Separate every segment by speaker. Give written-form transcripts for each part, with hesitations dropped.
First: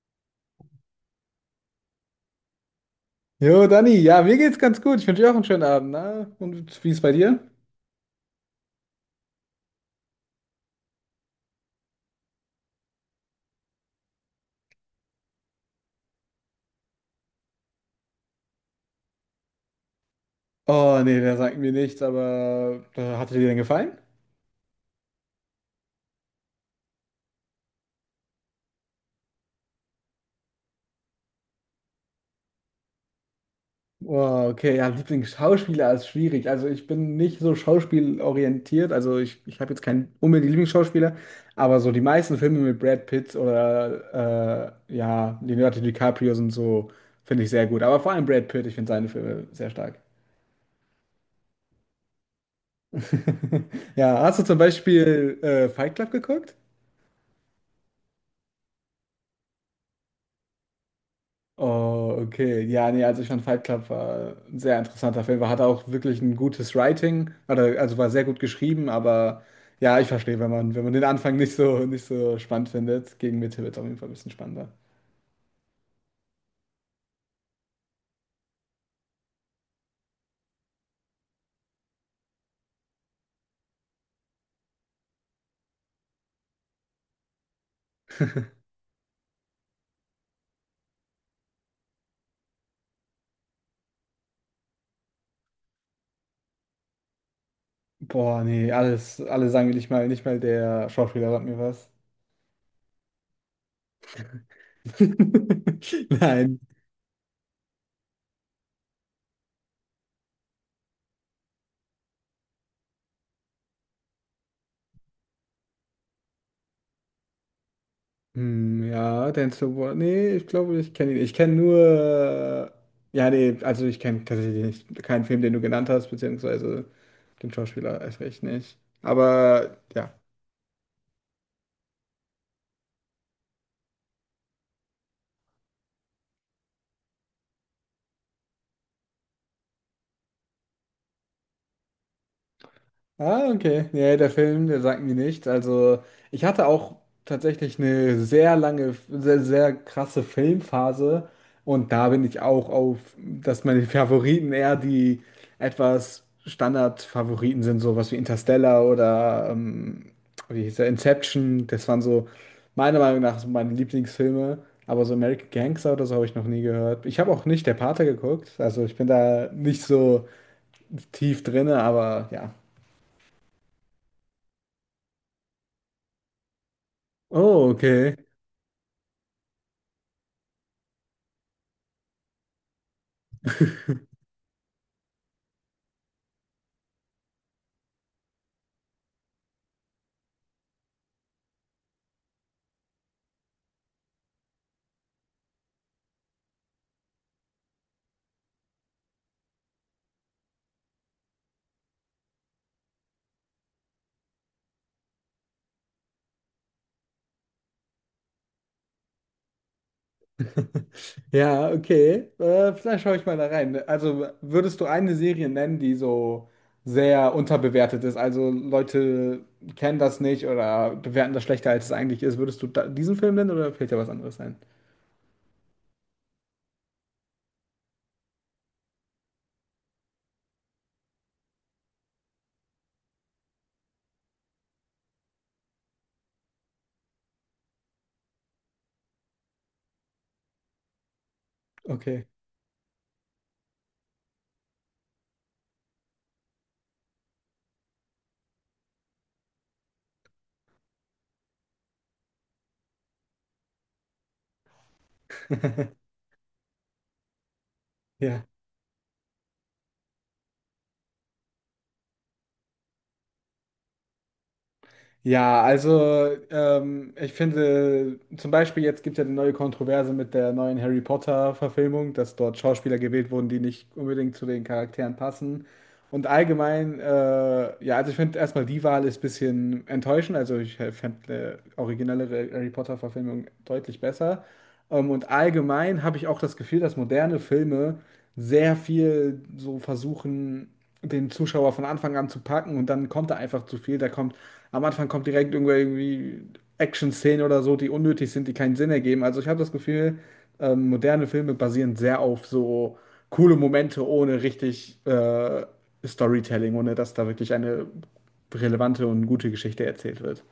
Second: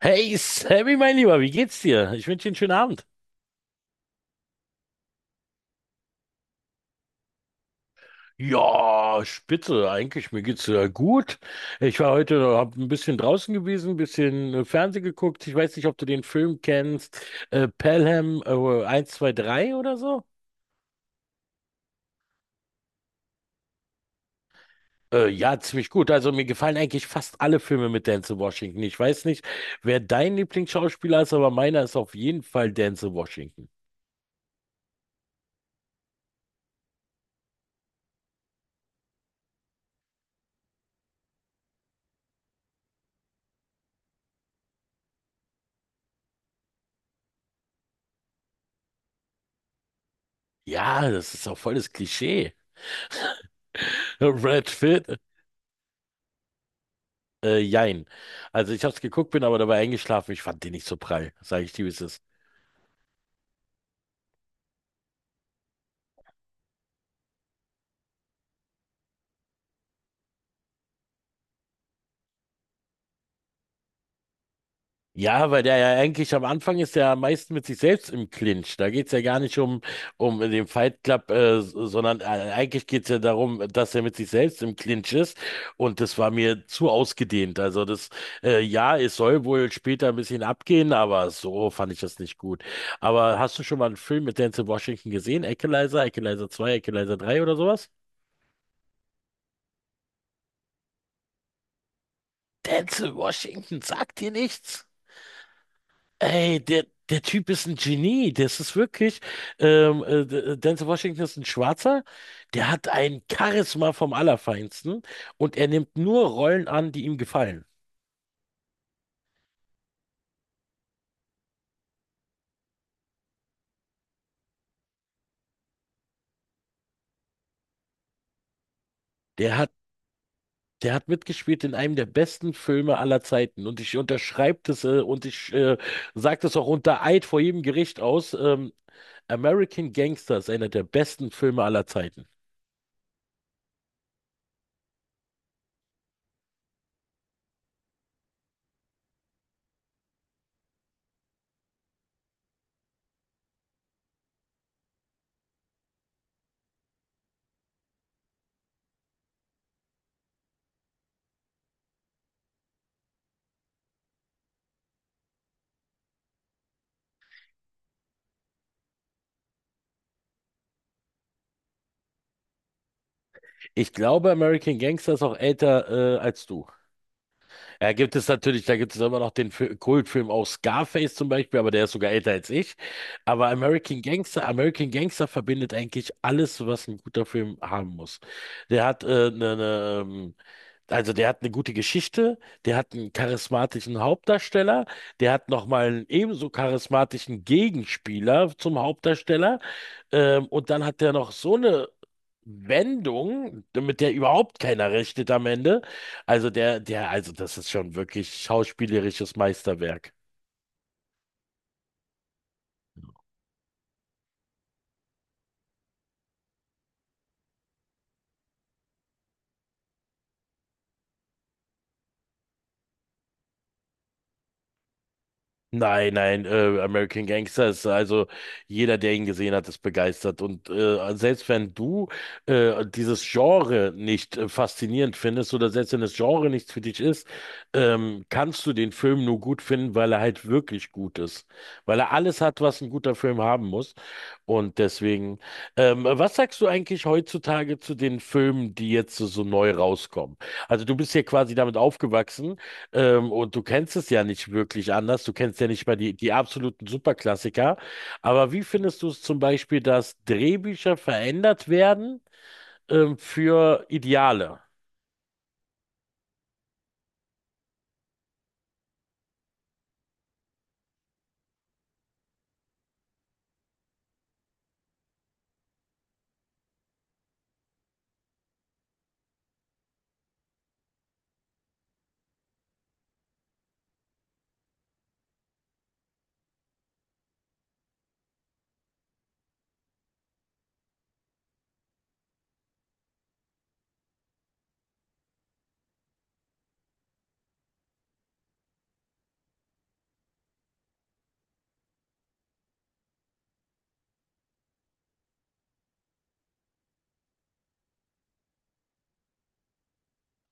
Speaker 1: Hey Sammy, mein Lieber, wie geht's dir? Ich wünsche dir einen schönen Abend.
Speaker 2: Jo, Dani, ja, mir geht's ganz gut. Ich wünsche dir auch einen schönen Abend, ne? Und wie ist bei dir?
Speaker 1: Ja, spitze, eigentlich, mir geht's gut. Ich war heute, hab ein bisschen draußen gewesen, ein bisschen Fernsehen geguckt. Ich weiß nicht, ob du den Film kennst, Pelham 1, 2, 3 oder so.
Speaker 2: Oh, nee, der sagt mir nichts, aber hat dir denn gefallen?
Speaker 1: Ja, ziemlich gut. Also mir gefallen eigentlich fast alle Filme mit Denzel Washington. Ich weiß nicht, wer dein Lieblingsschauspieler ist, aber meiner ist auf jeden Fall Denzel Washington.
Speaker 2: Oh, okay, ja, Lieblingsschauspieler ist schwierig. Also ich bin nicht so schauspielorientiert. Also ich habe jetzt keinen unbedingt Lieblingsschauspieler, aber so die meisten Filme mit Brad Pitt oder ja, Leonardo DiCaprio sind so, finde ich sehr gut. Aber vor allem Brad Pitt, ich finde seine Filme sehr stark.
Speaker 1: Ja, das ist auch volles Klischee.
Speaker 2: Ja, hast du zum
Speaker 1: Brad Pitt.
Speaker 2: Beispiel Fight Club geguckt?
Speaker 1: Jein. Also ich habe es geguckt, bin aber dabei eingeschlafen. Ich fand den nicht so prall, sage ich dir, wie es
Speaker 2: Oh,
Speaker 1: ist.
Speaker 2: okay. Ja, nee, also ich fand Fight Club war ein sehr interessanter Film. Er hatte auch wirklich ein gutes Writing, oder, also war sehr gut geschrieben, aber ja, ich verstehe, wenn man den Anfang nicht so, nicht so spannend findet. Gegen Mitte wird es auf jeden Fall ein bisschen spannender.
Speaker 1: Ja, weil der ja eigentlich am Anfang ist der am meisten mit sich selbst im Clinch. Da geht's ja gar nicht um den Fight Club, sondern eigentlich geht's ja darum, dass er mit sich selbst im Clinch ist. Und das war mir zu ausgedehnt. Also ja, es soll wohl später ein bisschen abgehen, aber so fand ich das nicht gut. Aber hast du schon mal einen Film mit Denzel Washington gesehen? Equalizer, Equalizer zwei, Equalizer drei oder sowas?
Speaker 2: Boah, nee, alles, alle sagen mir nicht mal, nicht mal der Schauspieler sagt mir was.
Speaker 1: Denzel Washington sagt dir nichts?
Speaker 2: Nein.
Speaker 1: Ey, der Typ ist ein Genie. Das ist wirklich. Denzel Washington ist ein Schwarzer. Der hat ein Charisma vom Allerfeinsten und er nimmt nur Rollen an, die ihm gefallen.
Speaker 2: Hm, ja, Denzel Washington. Nee, ich glaube, ich kenne ihn. Ich kenne nur. Ja, nee, also ich kenne tatsächlich nicht, keinen Film, den du genannt hast, beziehungsweise den Schauspieler erst recht nicht.
Speaker 1: Der hat
Speaker 2: Aber ja.
Speaker 1: Der hat mitgespielt in einem der besten Filme aller Zeiten. Und ich unterschreibe das und ich sage das auch unter Eid vor jedem Gericht aus. American Gangster ist einer der besten Filme aller Zeiten.
Speaker 2: Ah, okay. Nee, der Film, der sagt mir nichts. Also, ich hatte auch tatsächlich eine sehr lange, sehr, sehr krasse Filmphase. Und da bin ich auch auf, dass meine Favoriten eher die etwas Standard-Favoriten sind, sowas wie Interstellar oder, wie hieß der, Inception. Das waren so, meiner Meinung nach, so meine Lieblingsfilme. Aber so American Gangster oder so habe ich noch nie gehört. Ich habe auch nicht Der Pate geguckt. Also, ich bin da nicht so tief drinne, aber ja.
Speaker 1: Ich glaube, American Gangster ist auch älter als du.
Speaker 2: Oh,
Speaker 1: Ja,
Speaker 2: okay.
Speaker 1: gibt es natürlich, da gibt es immer noch den Kultfilm auch Scarface zum Beispiel, aber der ist sogar älter als ich. Aber American Gangster verbindet eigentlich alles, was ein guter Film haben muss. Der hat ne, ne, Also der hat eine gute Geschichte, der hat einen charismatischen Hauptdarsteller, der hat nochmal einen ebenso charismatischen Gegenspieler zum Hauptdarsteller, und dann hat der noch so eine Wendung, mit der überhaupt keiner rechnet am Ende. Also also das ist schon wirklich schauspielerisches Meisterwerk.
Speaker 2: Ja, okay. Vielleicht schaue ich mal da rein. Also würdest du eine Serie nennen, die so sehr unterbewertet ist? Also Leute kennen das nicht oder bewerten das schlechter, als es eigentlich ist. Würdest du da diesen Film nennen oder fällt dir was anderes ein?
Speaker 1: Nein, nein, American Gangster ist also, jeder, der ihn gesehen hat, ist begeistert. Und selbst wenn du dieses Genre nicht faszinierend findest oder selbst wenn das Genre nichts für dich ist, kannst du den Film nur gut finden, weil er halt wirklich gut ist. Weil er
Speaker 2: Okay.
Speaker 1: alles hat, was ein guter Film haben muss. Und deswegen, was sagst du eigentlich heutzutage zu den Filmen, die jetzt so neu rauskommen? Also du bist ja quasi damit aufgewachsen. Und du kennst es ja nicht wirklich anders. Du kennst ja nicht mal die absoluten Superklassiker.
Speaker 2: Ja.
Speaker 1: Aber wie findest du es zum Beispiel, dass Drehbücher verändert werden, für Ideale?
Speaker 2: Ja, also ich finde, zum Beispiel jetzt gibt es ja eine neue Kontroverse mit der neuen Harry Potter-Verfilmung, dass dort Schauspieler gewählt wurden, die nicht unbedingt zu den Charakteren passen. Und allgemein, ja, also ich finde erstmal die Wahl ist ein bisschen enttäuschend. Also ich fände eine originellere Harry Potter-Verfilmung deutlich besser. Und allgemein habe ich auch das Gefühl, dass moderne Filme sehr viel so versuchen, den Zuschauer von Anfang an zu packen und dann kommt da einfach zu viel. Am Anfang kommt direkt irgendwo irgendwie Action-Szenen oder so, die unnötig sind, die keinen Sinn ergeben. Also ich habe das Gefühl, moderne Filme basieren sehr auf so coole Momente ohne richtig Storytelling, ohne dass da wirklich eine relevante und gute Geschichte erzählt wird.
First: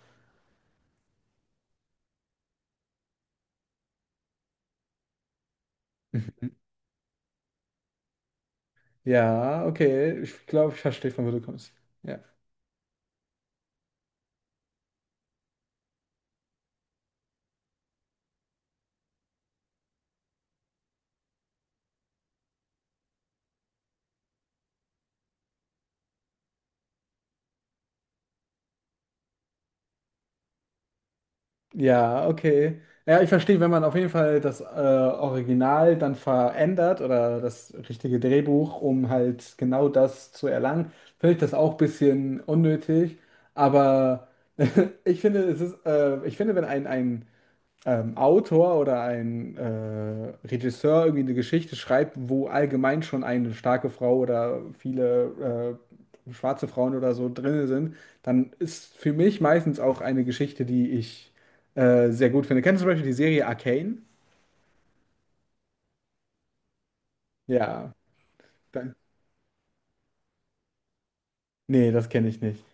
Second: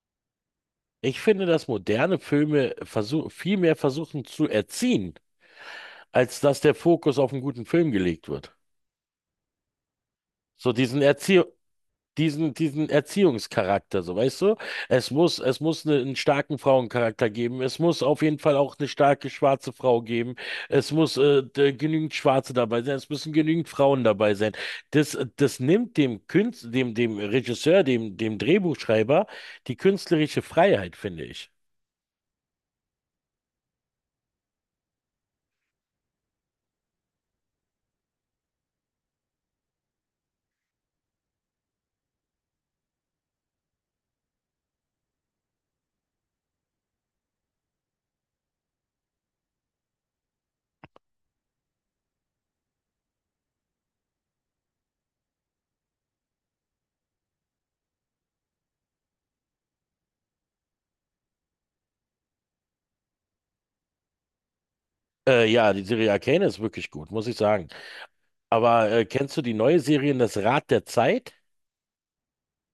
Speaker 1: Ich finde, dass moderne Filme viel mehr versuchen zu erziehen, als
Speaker 2: Mhm.
Speaker 1: dass der Fokus auf einen guten Film gelegt wird.
Speaker 2: Ja, okay. Ich
Speaker 1: So
Speaker 2: glaube, ich
Speaker 1: diesen
Speaker 2: verstehe, von wo du
Speaker 1: Erzie
Speaker 2: kommst. Ja.
Speaker 1: diesen, diesen Erziehungscharakter, so weißt du? Es muss einen starken Frauencharakter geben. Es muss auf jeden Fall auch eine starke schwarze Frau geben. Es muss genügend Schwarze dabei sein. Es müssen genügend Frauen dabei sein. Das nimmt dem Künstler, dem Regisseur, dem Drehbuchschreiber die künstlerische Freiheit, finde ich.
Speaker 2: Ja, okay. Ja, ich verstehe, wenn man auf jeden Fall das Original dann verändert oder das richtige Drehbuch, um halt genau das zu erlangen, finde ich das auch ein bisschen unnötig. Aber ich finde, es ist, ich finde, wenn ein Autor oder ein Regisseur irgendwie eine Geschichte schreibt, wo allgemein schon eine starke Frau oder viele schwarze Frauen oder so drin sind, dann ist für mich meistens auch eine Geschichte, die ich sehr gut finde. Kennst du zum Beispiel die Serie Arcane?
Speaker 1: Ja, die Serie Arcane ist wirklich gut, muss ich sagen.
Speaker 2: Ja.
Speaker 1: Aber
Speaker 2: Dann,
Speaker 1: kennst du die neue Serie, das Rad der Zeit?
Speaker 2: nee, das kenne ich nicht.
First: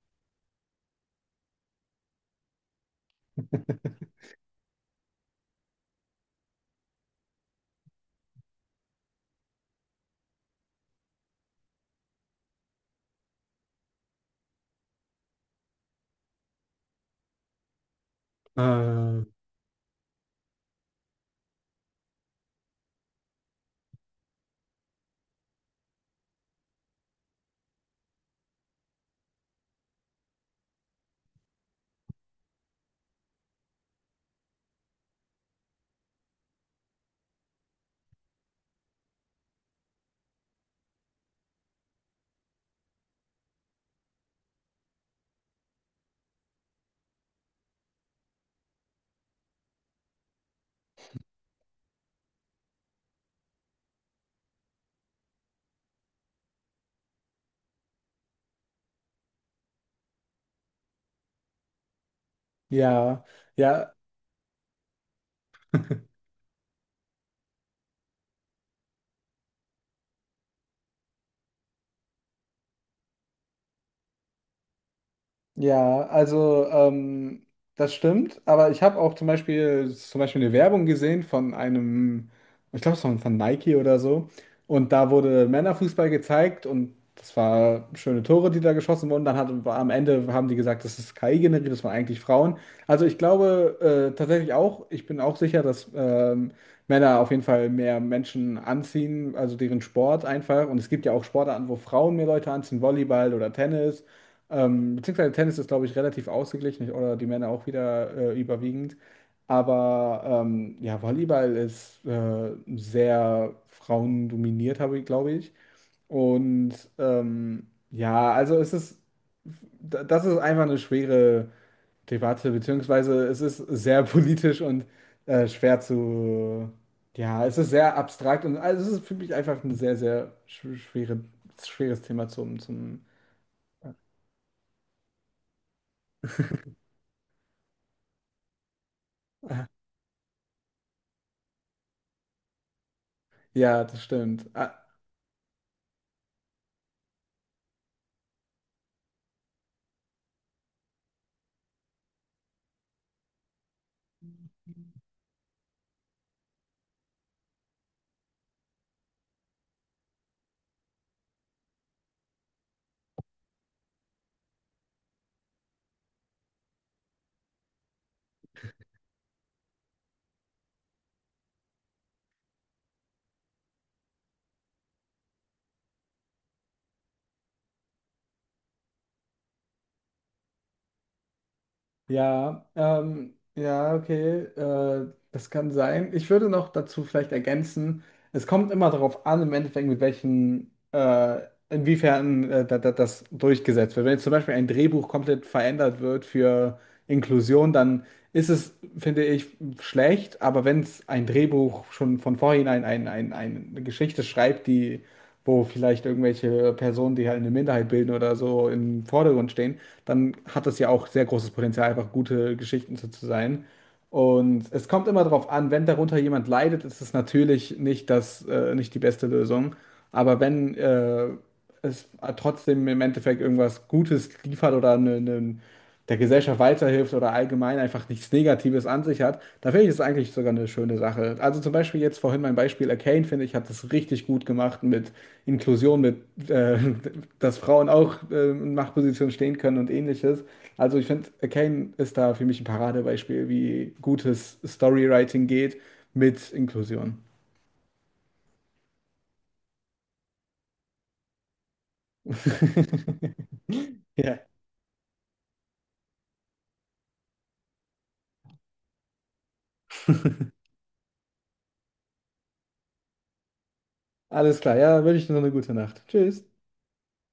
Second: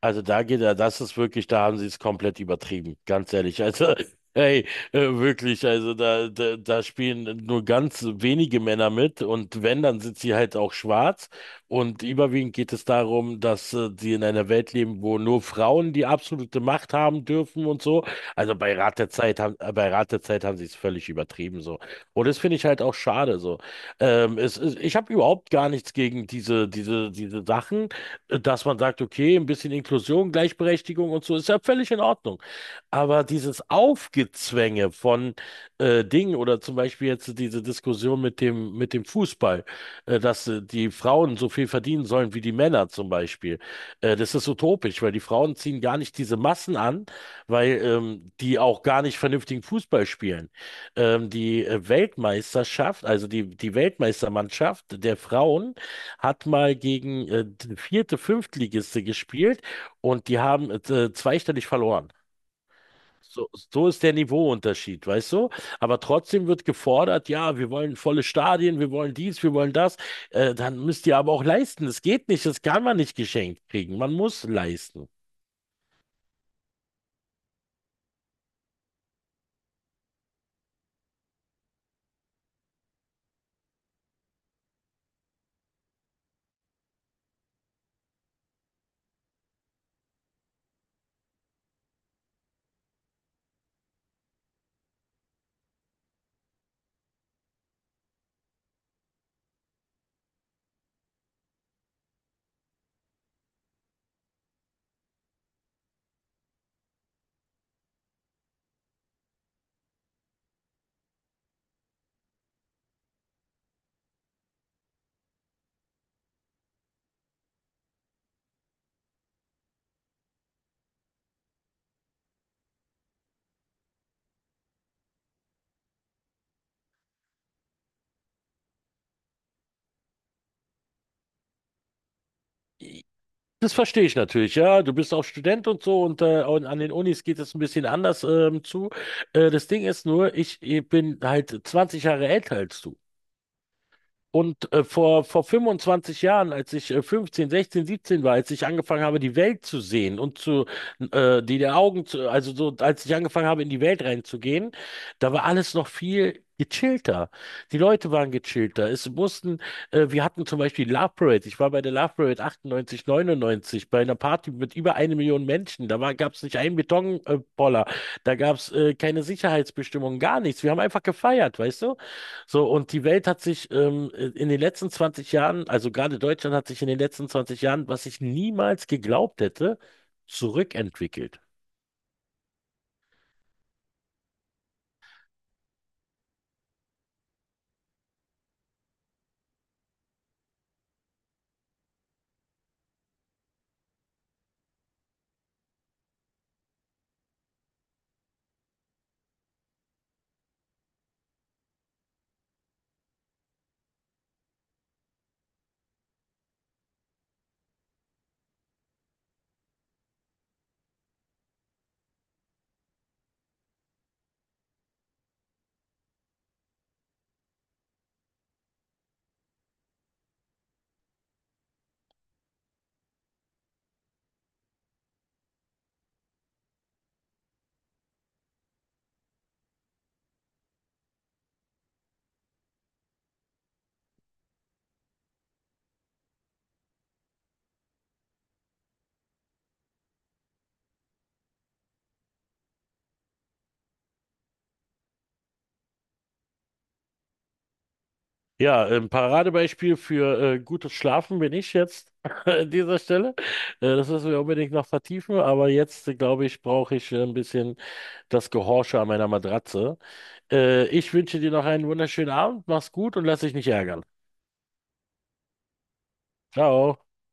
Speaker 1: Also da geht er, das ist wirklich, da haben sie es komplett übertrieben, ganz ehrlich. Also, hey, wirklich, also da spielen nur ganz wenige Männer mit, und wenn, dann sind sie halt auch schwarz. Und überwiegend geht es darum, dass sie in einer Welt leben, wo nur Frauen die absolute Macht haben dürfen und so. Also
Speaker 2: Äh,
Speaker 1: Bei Rat der Zeit haben sie es völlig übertrieben so. Und das finde ich halt auch schade so. Ich habe überhaupt gar nichts gegen diese Sachen, dass man sagt, okay, ein bisschen Inklusion, Gleichberechtigung und so ist ja völlig in Ordnung. Aber dieses Aufgezwänge von Dingen, oder zum Beispiel jetzt diese Diskussion mit dem Fußball, dass die Frauen so viel verdienen sollen wie die Männer zum Beispiel, das ist utopisch, weil die Frauen ziehen gar nicht diese Massen an, weil die auch gar nicht vernünftigen Fußball spielen. Die Weltmeisterschaft, also die Weltmeistermannschaft der Frauen, hat mal gegen die vierte, Fünftligiste gespielt, und die haben zweistellig verloren.
Speaker 2: ja,
Speaker 1: So, so
Speaker 2: ja.
Speaker 1: ist der Niveauunterschied, weißt du? Aber trotzdem wird gefordert, ja, wir wollen volle Stadien, wir wollen dies, wir wollen das. Dann müsst ihr aber auch leisten. Das geht nicht, das kann man nicht geschenkt kriegen. Man muss leisten.
Speaker 2: Ja, also das stimmt, aber ich habe auch zum Beispiel eine Werbung gesehen von einem, ich glaube, es war von Nike oder so. Und da wurde Männerfußball gezeigt und das war schöne Tore, die da geschossen wurden. Am Ende haben die gesagt, das ist KI generiert, das waren eigentlich Frauen. Also ich glaube tatsächlich auch, ich bin auch sicher, dass Männer auf jeden Fall mehr Menschen anziehen, also deren Sport einfach. Und es gibt ja auch Sportarten, wo Frauen mehr Leute anziehen, Volleyball oder Tennis. Beziehungsweise Tennis ist, glaube ich, relativ ausgeglichen oder die Männer auch wieder überwiegend. Aber ja, Volleyball ist sehr frauendominiert, habe ich, glaube ich. Und ja, also es ist, das ist einfach eine schwere Debatte, beziehungsweise es ist sehr politisch und schwer zu, ja, es ist sehr abstrakt und also es ist für mich einfach ein sehr, sehr schwere, schweres Thema zum, zum,
Speaker 1: Das verstehe ich natürlich, ja. Du bist auch Student und so, und an den Unis geht es ein bisschen anders zu. Das Ding ist nur, ich bin halt 20 Jahre älter als du.
Speaker 2: ja, das stimmt.
Speaker 1: Und vor 25 Jahren, als ich 15, 16, 17 war, als ich angefangen habe, die Welt zu sehen und zu, die der Augen zu, also so, als ich angefangen habe, in die Welt reinzugehen, da war alles noch viel gechillter. Die Leute waren gechillter. Wir hatten zum Beispiel Love Parade. Ich war bei der Love Parade 98, 99 bei einer Party mit über eine Million Menschen. Da gab es nicht einen Betonpoller. Poller. Da gab es keine Sicherheitsbestimmungen, gar nichts. Wir haben einfach gefeiert, weißt du? So, und die Welt hat sich in den letzten 20 Jahren, also gerade Deutschland hat sich in den letzten 20 Jahren, was ich niemals geglaubt hätte, zurückentwickelt.
Speaker 2: Ja, ja, okay, das kann sein. Ich würde noch dazu vielleicht ergänzen, es kommt immer darauf an, im Endeffekt, mit welchen, inwiefern das durchgesetzt wird. Wenn jetzt zum Beispiel ein Drehbuch komplett verändert wird für Inklusion, dann ist es, finde ich, schlecht. Aber wenn es ein Drehbuch schon von vornherein eine Geschichte schreibt, die wo vielleicht irgendwelche Personen, die halt eine Minderheit bilden oder so, im Vordergrund stehen, dann hat das ja auch sehr großes Potenzial, einfach gute Geschichten zu sein. Und es kommt immer darauf an, wenn darunter jemand leidet, ist es natürlich nicht das, nicht die beste Lösung. Aber wenn es trotzdem im Endeffekt irgendwas Gutes liefert oder ne, ne, der Gesellschaft weiterhilft oder allgemein einfach nichts Negatives an sich hat, da finde ich es eigentlich sogar eine schöne Sache. Also zum Beispiel jetzt vorhin mein Beispiel Arcane, finde ich, hat das richtig gut gemacht mit Inklusion, mit äh, dass Frauen auch in Machtpositionen stehen können und ähnliches. Also ich finde, Arcane ist da für mich ein Paradebeispiel, wie gutes Storywriting geht mit Inklusion.
Speaker 1: Ja, ein Paradebeispiel für gutes Schlafen bin ich jetzt an dieser Stelle. Das müssen
Speaker 2: Ja.
Speaker 1: wir unbedingt noch vertiefen, aber jetzt, glaube ich, brauche ich ein bisschen das Gehorsche an meiner Matratze. Ich wünsche dir noch einen wunderschönen Abend, mach's gut und lass dich nicht ärgern.
Speaker 2: Alles klar, ja, wünsche ich dir noch eine gute Nacht. Tschüss.
Speaker 1: Ciao.